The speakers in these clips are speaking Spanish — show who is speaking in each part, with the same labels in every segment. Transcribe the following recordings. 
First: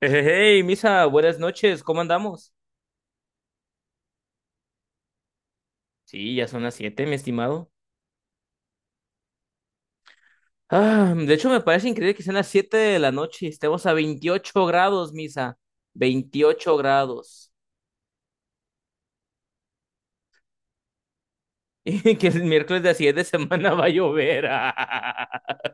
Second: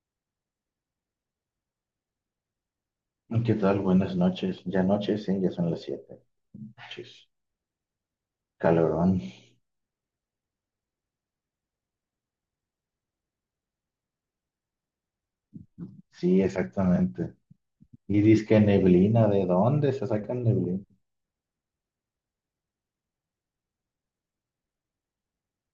Speaker 1: Hey, hey, hey, Misa, buenas noches, ¿cómo andamos?
Speaker 2: ¿Qué tal? Buenas noches. Ya noches, sí, ya son las siete.
Speaker 1: Sí, ya son las siete, mi
Speaker 2: Chis,
Speaker 1: estimado.
Speaker 2: calorón.
Speaker 1: Ah, de hecho, me parece increíble que sean las 7 de la noche, estemos a 28 grados, Misa,
Speaker 2: Sí,
Speaker 1: veintiocho
Speaker 2: exactamente.
Speaker 1: grados.
Speaker 2: Y dizque neblina, ¿de dónde se sacan neblina?
Speaker 1: Y que el miércoles de la siguiente semana va a llover.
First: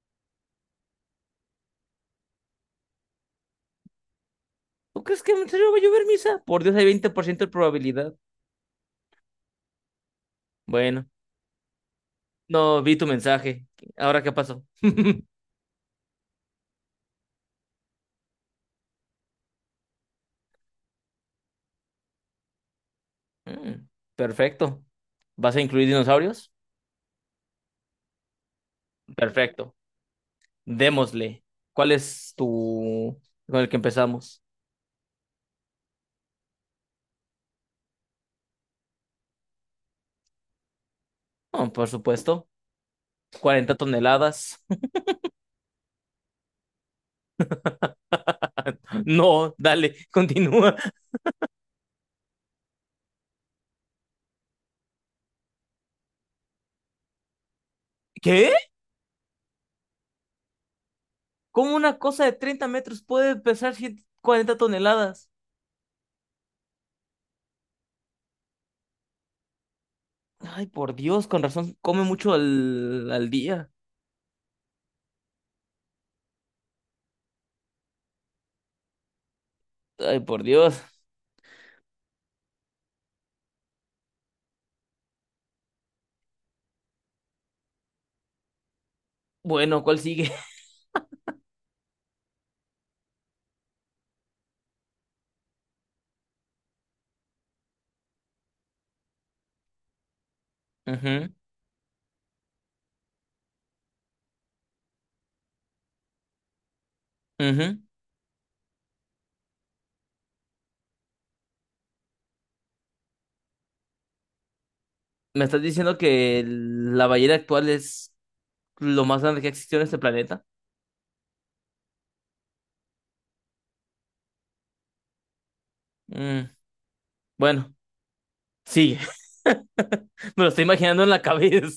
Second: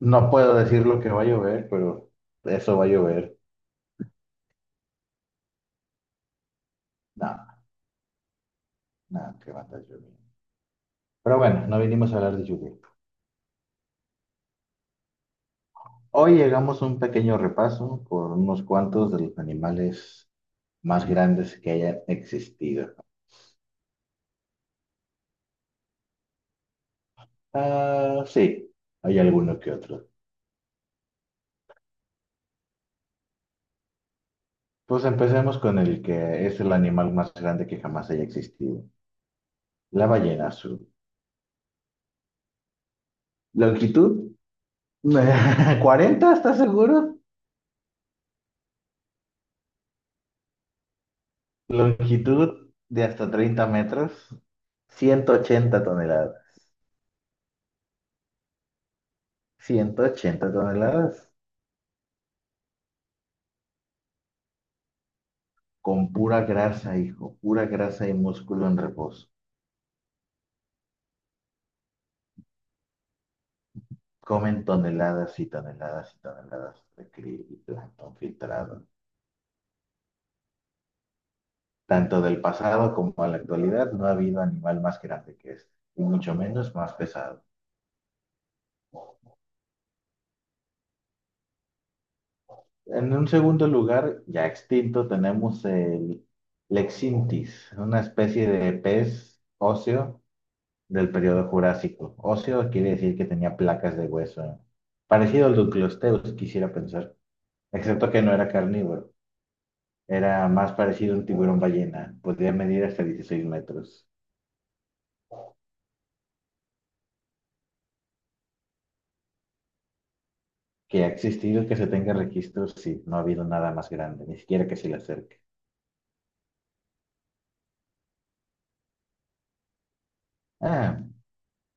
Speaker 2: No puedo decir lo que va a llover, pero eso va a llover.
Speaker 1: ¿Tú crees que en serio va a llover, Misa? Por Dios, hay veinte por
Speaker 2: No,
Speaker 1: ciento de probabilidad.
Speaker 2: no, que va a estar lloviendo.
Speaker 1: Bueno,
Speaker 2: Pero bueno, no vinimos a hablar de lluvia.
Speaker 1: no vi tu mensaje. ¿Ahora qué pasó?
Speaker 2: Hoy llegamos a un pequeño repaso por unos cuantos de los animales más grandes que hayan existido.
Speaker 1: Mm, Perfecto. ¿Vas a incluir dinosaurios?
Speaker 2: Ah, sí, hay alguno que
Speaker 1: Perfecto.
Speaker 2: otro.
Speaker 1: Démosle. ¿Cuál es tu, con el que empezamos?
Speaker 2: Pues empecemos con el que es el animal más grande que jamás haya existido, la ballena azul.
Speaker 1: Oh, por supuesto, 40
Speaker 2: Longitud,
Speaker 1: toneladas.
Speaker 2: 40, ¿estás seguro?
Speaker 1: No, dale, continúa.
Speaker 2: Longitud de hasta 30 metros, 180 toneladas.
Speaker 1: ¿Qué?
Speaker 2: 180 toneladas
Speaker 1: ¿Cómo una cosa de 30 metros puede pesar 100 cuarenta toneladas?
Speaker 2: con pura grasa, hijo, pura grasa y músculo en reposo.
Speaker 1: Ay, por Dios, con razón, come mucho al día.
Speaker 2: Comen toneladas y toneladas y toneladas de krill y plancton filtrado.
Speaker 1: Ay, por Dios.
Speaker 2: Tanto del pasado como a la actualidad, no ha habido animal más grande que este, y mucho menos más pesado.
Speaker 1: Bueno, ¿cuál sigue?
Speaker 2: En un segundo lugar, ya extinto, tenemos el Lexintis, una especie de pez óseo del
Speaker 1: Ujú,
Speaker 2: periodo Jurásico. Óseo quiere decir que tenía placas de hueso, ¿eh? Parecido al Duclosteus, quisiera pensar,
Speaker 1: ujú.
Speaker 2: excepto que no era carnívoro. Era más parecido a un tiburón ballena, podía medir hasta 16 metros.
Speaker 1: ¿Me estás diciendo que la ballena actual es lo más grande que ha existido en este planeta?
Speaker 2: Que ha existido que se tenga registro, sí, no ha habido nada más grande, ni siquiera que se le acerque.
Speaker 1: Mm, bueno, sí, me lo estoy
Speaker 2: Ah,
Speaker 1: imaginando en la cabeza.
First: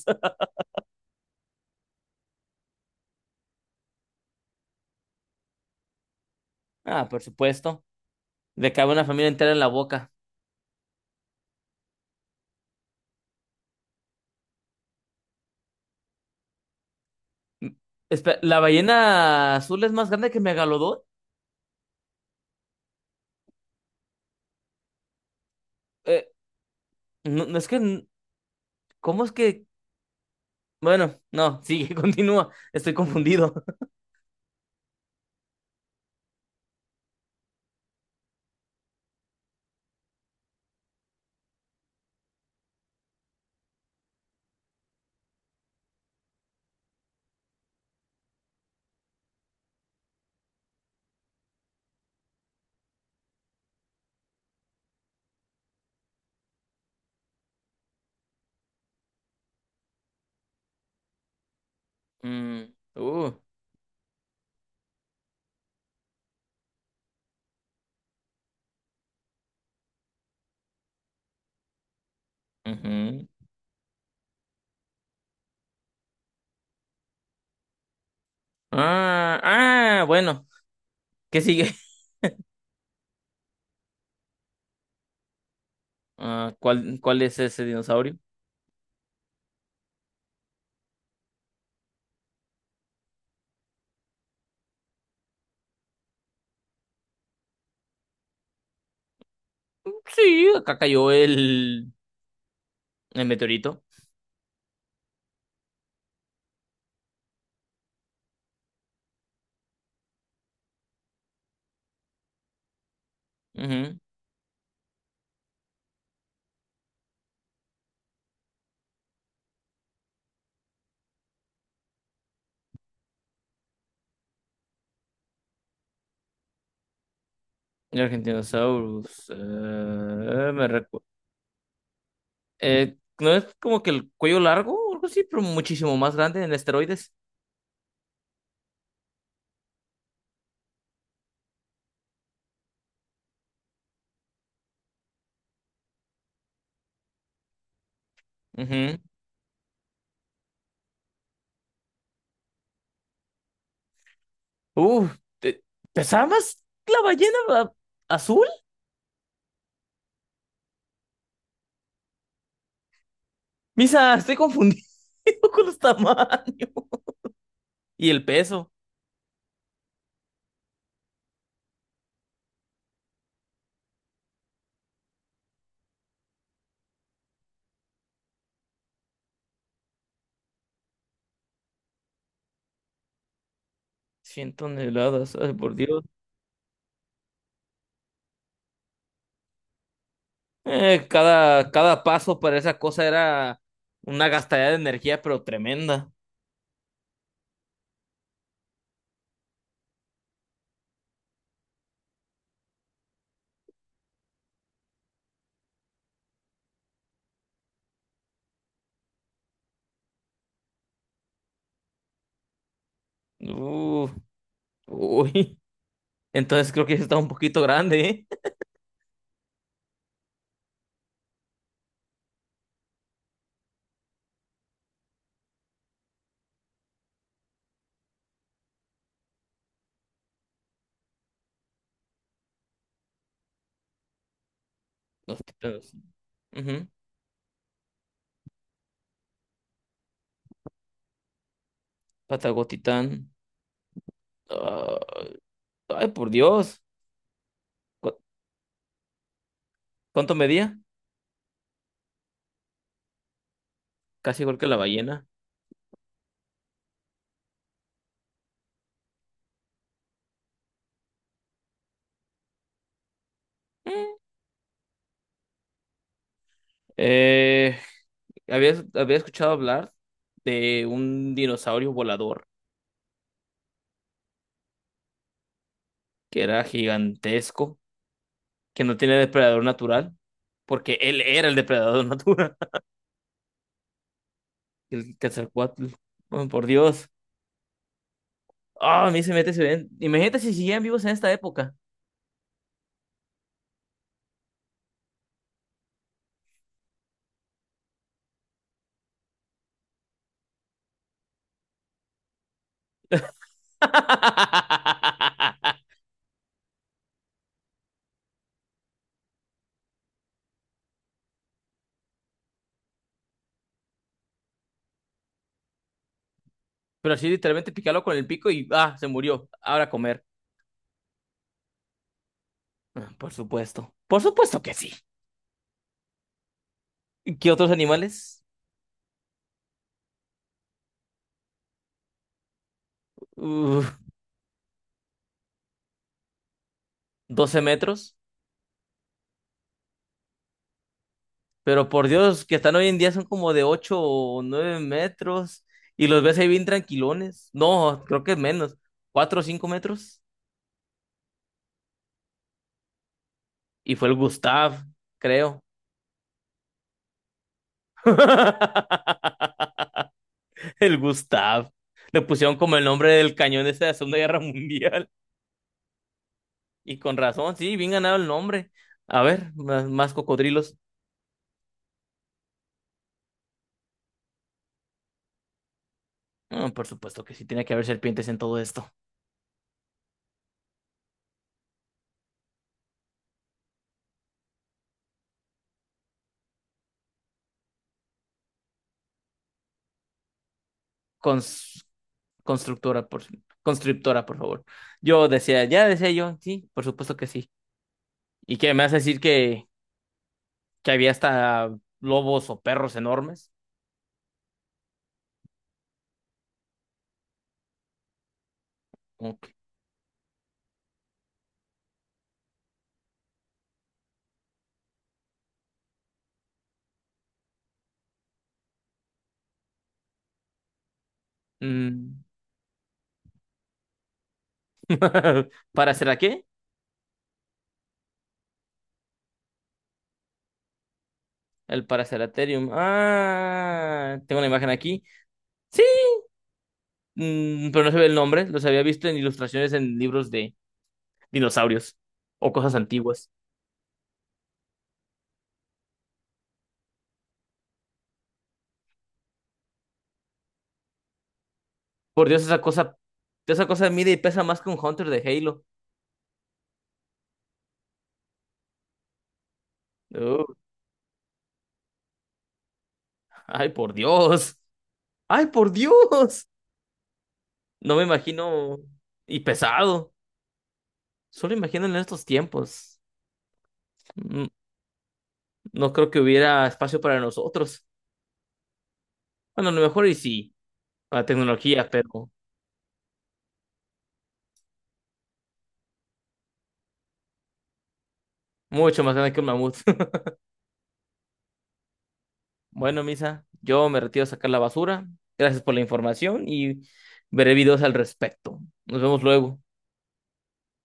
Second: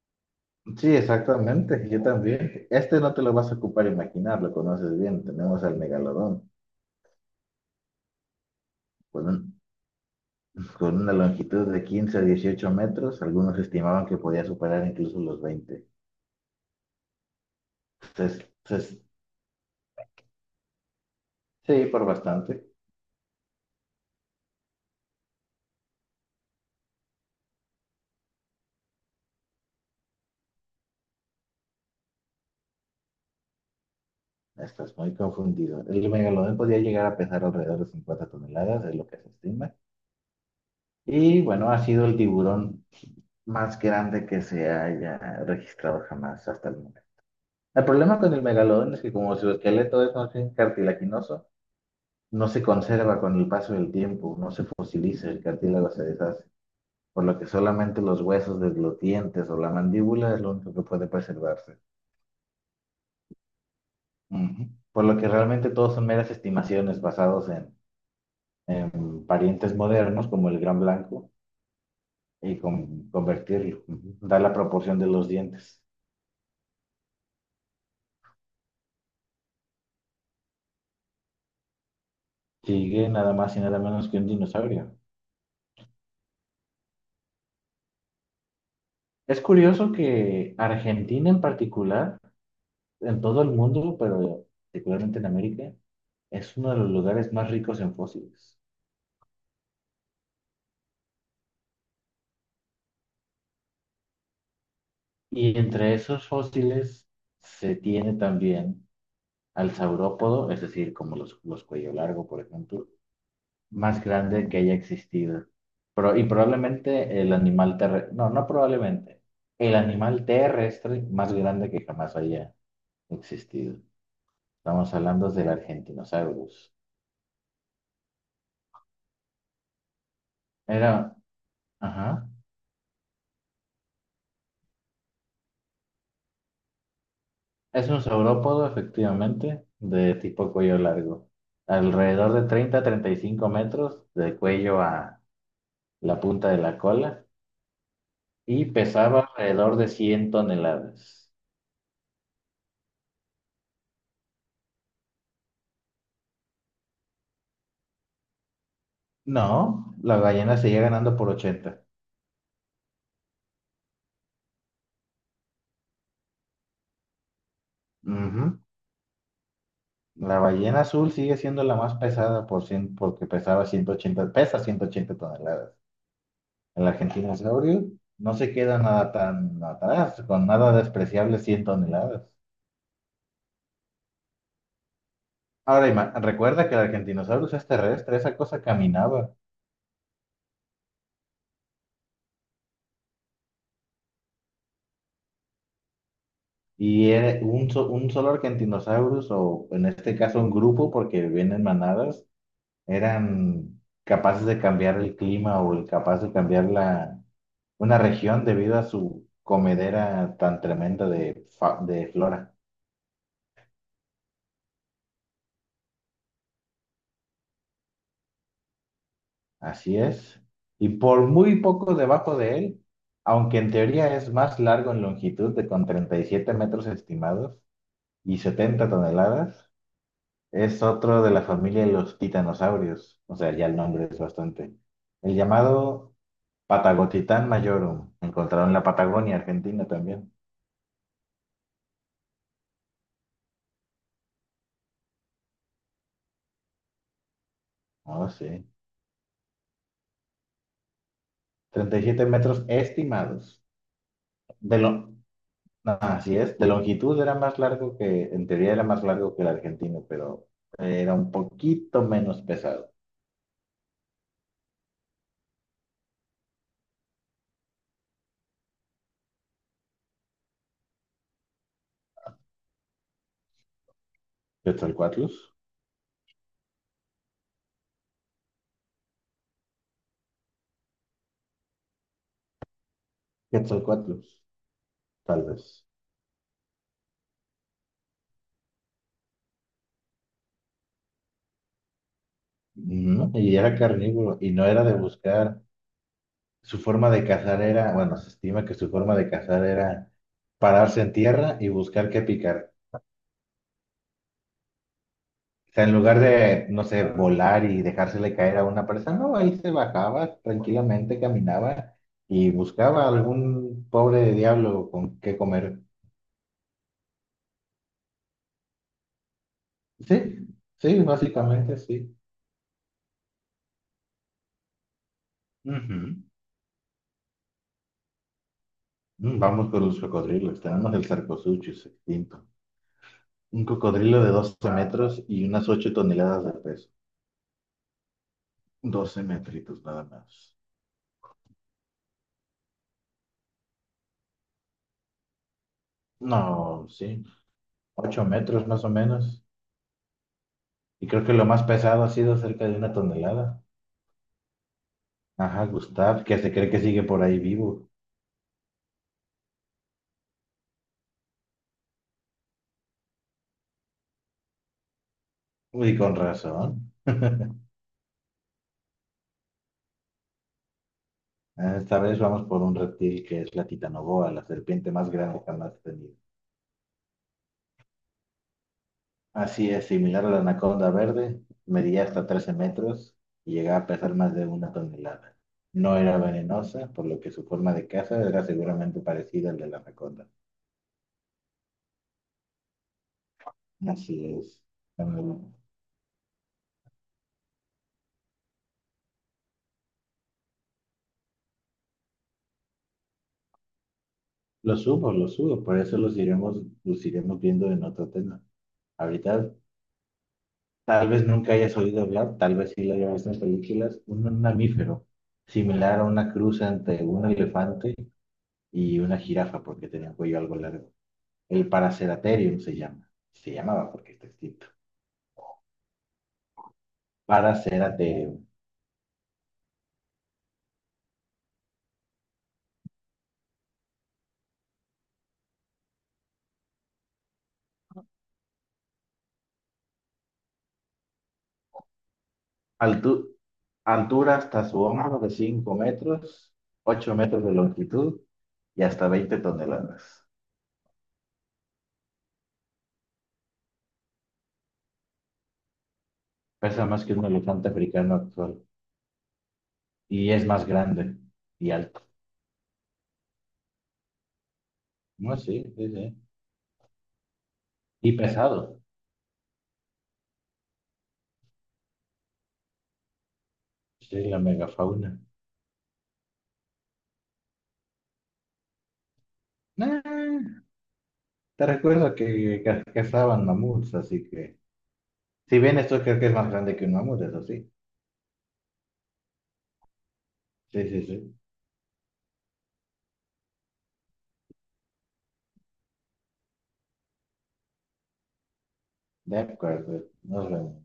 Speaker 2: sí, exactamente, yo también. Este no te lo vas a ocupar imaginar, lo conoces bien. Tenemos al megalodón,
Speaker 1: Ah, por supuesto. Le cabe una familia
Speaker 2: con,
Speaker 1: entera en
Speaker 2: un-
Speaker 1: la boca.
Speaker 2: con una longitud de 15 a 18 metros. Algunos estimaban que podía superar incluso los 20.
Speaker 1: Mm,
Speaker 2: Entonces,
Speaker 1: ¿La
Speaker 2: entonces,
Speaker 1: ballena azul es más grande que Megalodón?
Speaker 2: sí, por bastante.
Speaker 1: Eh, no, no es que. ¿Cómo es que? Bueno, no, sigue, continúa. Estoy confundido.
Speaker 2: Estás muy confundido. El megalodón podía llegar a pesar alrededor de 50 toneladas, es lo que se estima. Y bueno, ha sido el tiburón más grande que se haya registrado jamás hasta el momento. El problema con el megalodón es que como su esqueleto es más bien cartilaginoso, no se conserva con el paso del tiempo, no se fosiliza, el cartílago se deshace, por lo que solamente los huesos de los dientes o la mandíbula es lo único que puede preservarse.
Speaker 1: Mm, uh,
Speaker 2: Ujú. Por lo que realmente todos son meras estimaciones basadas en parientes modernos como el gran blanco y con,
Speaker 1: Ujú.
Speaker 2: convertirlo, dar la proporción de los dientes.
Speaker 1: Ah, ah, bueno. ¿Qué sigue?
Speaker 2: Sigue nada más y nada menos que un dinosaurio.
Speaker 1: Ah, ¿cuál es ese dinosaurio?
Speaker 2: Es curioso que Argentina en particular, en todo el mundo, pero particularmente en América, es uno de los lugares más ricos en fósiles.
Speaker 1: Sí, acá cayó el meteorito.
Speaker 2: Y entre esos fósiles se tiene también al saurópodo, es decir, como los cuello largo, por ejemplo,
Speaker 1: Ujú.
Speaker 2: más grande que haya existido. Pero, y probablemente el animal terrestre, no, no probablemente, el animal terrestre más grande que jamás haya existido. Estamos hablando del Argentinosaurus.
Speaker 1: El Argentinosaurus. Me recu-
Speaker 2: Era, ajá,
Speaker 1: No es como que el cuello largo o algo así, pero muchísimo más grande en esteroides.
Speaker 2: es un saurópodo, efectivamente, de tipo cuello largo. Alrededor de 30 a 35 metros de cuello a la punta de la cola y
Speaker 1: Ujú.
Speaker 2: pesaba alrededor de 100 toneladas.
Speaker 1: Uh, te- ¿Pesaba más la ballena azul?
Speaker 2: No, la ballena seguía ganando por 80.
Speaker 1: Misa, estoy confundido con los tamaños. Y el
Speaker 2: Ujú.
Speaker 1: peso.
Speaker 2: La ballena azul sigue siendo la más pesada por 100 porque pesa 180 toneladas. El argentinosaurio no se queda nada tan atrás, con nada despreciable 100 toneladas.
Speaker 1: 100 toneladas, ay, por
Speaker 2: Ahora,
Speaker 1: Dios.
Speaker 2: recuerda que el argentinosaurus es terrestre, esa cosa caminaba.
Speaker 1: Cada paso para esa cosa era una gastadera de energía, pero tremenda.
Speaker 2: Y era un solo argentinosaurus, o en este caso un grupo, porque vienen manadas, eran capaces de cambiar el clima o capaces de cambiar la, una región debido a su comedera tan tremenda de flora.
Speaker 1: Uh, Uy. Entonces creo que está un poquito grande, ¿eh?
Speaker 2: Así es. Y por muy poco debajo de él, aunque en teoría es más largo en longitud de con 37 metros estimados y 70 toneladas, es otro de la familia de los titanosaurios. O sea, ya el nombre es bastante. El
Speaker 1: Los titanes.
Speaker 2: llamado
Speaker 1: Ujú.
Speaker 2: Patagotitan majorum, encontrado en la Patagonia, Argentina también.
Speaker 1: Patagotitán. Ah. Ay, por Dios. ¿Cu-
Speaker 2: Oh, sí.
Speaker 1: ¿Cuánto medía?
Speaker 2: 37 metros estimados.
Speaker 1: Casi igual que la
Speaker 2: De lo,
Speaker 1: ballena.
Speaker 2: Así es, de longitud era más largo que, en teoría era más largo que el argentino, pero era un poquito menos pesado.
Speaker 1: Eh, había escuchado hablar de un dinosaurio volador
Speaker 2: ¿Quetzalcoatlus?
Speaker 1: que era gigantesco, que no tiene depredador natural, porque él era el depredador natural,
Speaker 2: Quetzalcoatlus,
Speaker 1: el
Speaker 2: tal vez.
Speaker 1: Quetzalcóatl. Oh, por Dios. Ah, a mí se mete, se ven. Imagínate si siguieran vivos en esta época.
Speaker 2: Ujú. Y era carnívoro, y no era de buscar, su forma de cazar era, bueno, se estima que su forma de cazar era pararse en tierra y buscar qué picar. O sea, en lugar de, no sé, volar y dejársele caer a una presa, no, ahí se bajaba tranquilamente, caminaba y buscaba algún pobre diablo con qué comer.
Speaker 1: Pero así literalmente picarlo con el pico y ah, se murió. Ahora a comer.
Speaker 2: Sí, sí, básicamente sí.
Speaker 1: Ah, por supuesto. Por supuesto que sí.
Speaker 2: Ujú.
Speaker 1: ¿Qué otros animales?
Speaker 2: Vamos por los cocodrilos. Tenemos el Sarcosuchus extinto. Un
Speaker 1: Uf,
Speaker 2: cocodrilo de 12 metros y unas 8 toneladas de peso.
Speaker 1: 12 metros.
Speaker 2: Doce metritos nada más.
Speaker 1: Pero por Dios, que están hoy en día son como de 8 o 9 metros. Y los ves ahí bien
Speaker 2: No, sí,
Speaker 1: tranquilones. No, creo
Speaker 2: ocho
Speaker 1: que
Speaker 2: metros
Speaker 1: menos.
Speaker 2: más o
Speaker 1: cuatro o
Speaker 2: menos.
Speaker 1: cinco metros.
Speaker 2: Y creo que lo más pesado ha sido cerca de una tonelada.
Speaker 1: Y fue el Gustav, creo.
Speaker 2: Ajá, Gustav, que se cree que sigue por ahí vivo.
Speaker 1: El Gustav. Le pusieron como el nombre del cañón ese de la Segunda Guerra Mundial.
Speaker 2: Uy, con razón.
Speaker 1: Y con razón, sí, bien ganado el nombre. A ver, más cocodrilos.
Speaker 2: Esta vez vamos por un reptil que es la titanoboa, la serpiente más grande jamás tenido.
Speaker 1: Ah, por supuesto que sí, tiene que haber serpientes en todo esto.
Speaker 2: Así es, similar a la anaconda verde, medía hasta 13 metros y llegaba a pesar más de una tonelada. No era venenosa, por lo que su forma de caza era seguramente parecida al de la anaconda.
Speaker 1: Con, constructora, por,
Speaker 2: Así
Speaker 1: constructora, por
Speaker 2: es.
Speaker 1: favor. Yo decía, ya decía yo, sí, por supuesto que sí. ¿Y qué me vas a decir que había hasta lobos o perros enormes?
Speaker 2: Los subo, por eso los iremos viendo en otro tema.
Speaker 1: Ok.
Speaker 2: Ahorita. Tal vez nunca hayas oído hablar, tal vez sí lo hayas visto en películas, un mamífero similar a una cruz entre un elefante y una jirafa, porque tenía un cuello algo largo. El
Speaker 1: Mm.
Speaker 2: Paraceratherium se llama, se llamaba porque está extinto.
Speaker 1: ¿Para qué?
Speaker 2: Paraceratherium.
Speaker 1: El Paraceratherium. Ah, tengo una imagen aquí. Sí, pero no se ve el nombre. Los había visto en ilustraciones en libros de dinosaurios o cosas
Speaker 2: Altu-
Speaker 1: antiguas.
Speaker 2: Altura hasta su hombro de 5 metros, 8 metros de longitud y hasta 20 toneladas.
Speaker 1: Por Dios, esa cosa mide y pesa más que un Hunter de Halo.
Speaker 2: Pesa más que un elefante africano actual y
Speaker 1: Oh,
Speaker 2: es más grande y alto.
Speaker 1: ay, por Dios.
Speaker 2: No,
Speaker 1: Ay,
Speaker 2: sí,
Speaker 1: por
Speaker 2: sí, sí.
Speaker 1: Dios. No me
Speaker 2: Y
Speaker 1: imagino.
Speaker 2: pesado.
Speaker 1: Y pesado. Solo imagino en estos tiempos.
Speaker 2: Sí, la
Speaker 1: Mm,
Speaker 2: megafauna.
Speaker 1: No creo que hubiera espacio para nosotros. Bueno, a lo
Speaker 2: Nah,
Speaker 1: mejor y sí, para
Speaker 2: te
Speaker 1: tecnología,
Speaker 2: recuerdo
Speaker 1: pero
Speaker 2: que cazaban mamuts, así que. Si bien esto creo que es más grande que un mamut, eso sí.
Speaker 1: mucho más grande que un mamut.
Speaker 2: Sí, sí, sí.
Speaker 1: Bueno, Misa, yo me retiro a sacar la basura. Gracias por la información y veré videos al respecto. Nos vemos
Speaker 2: De
Speaker 1: luego.
Speaker 2: acuerdo. Nos vemos.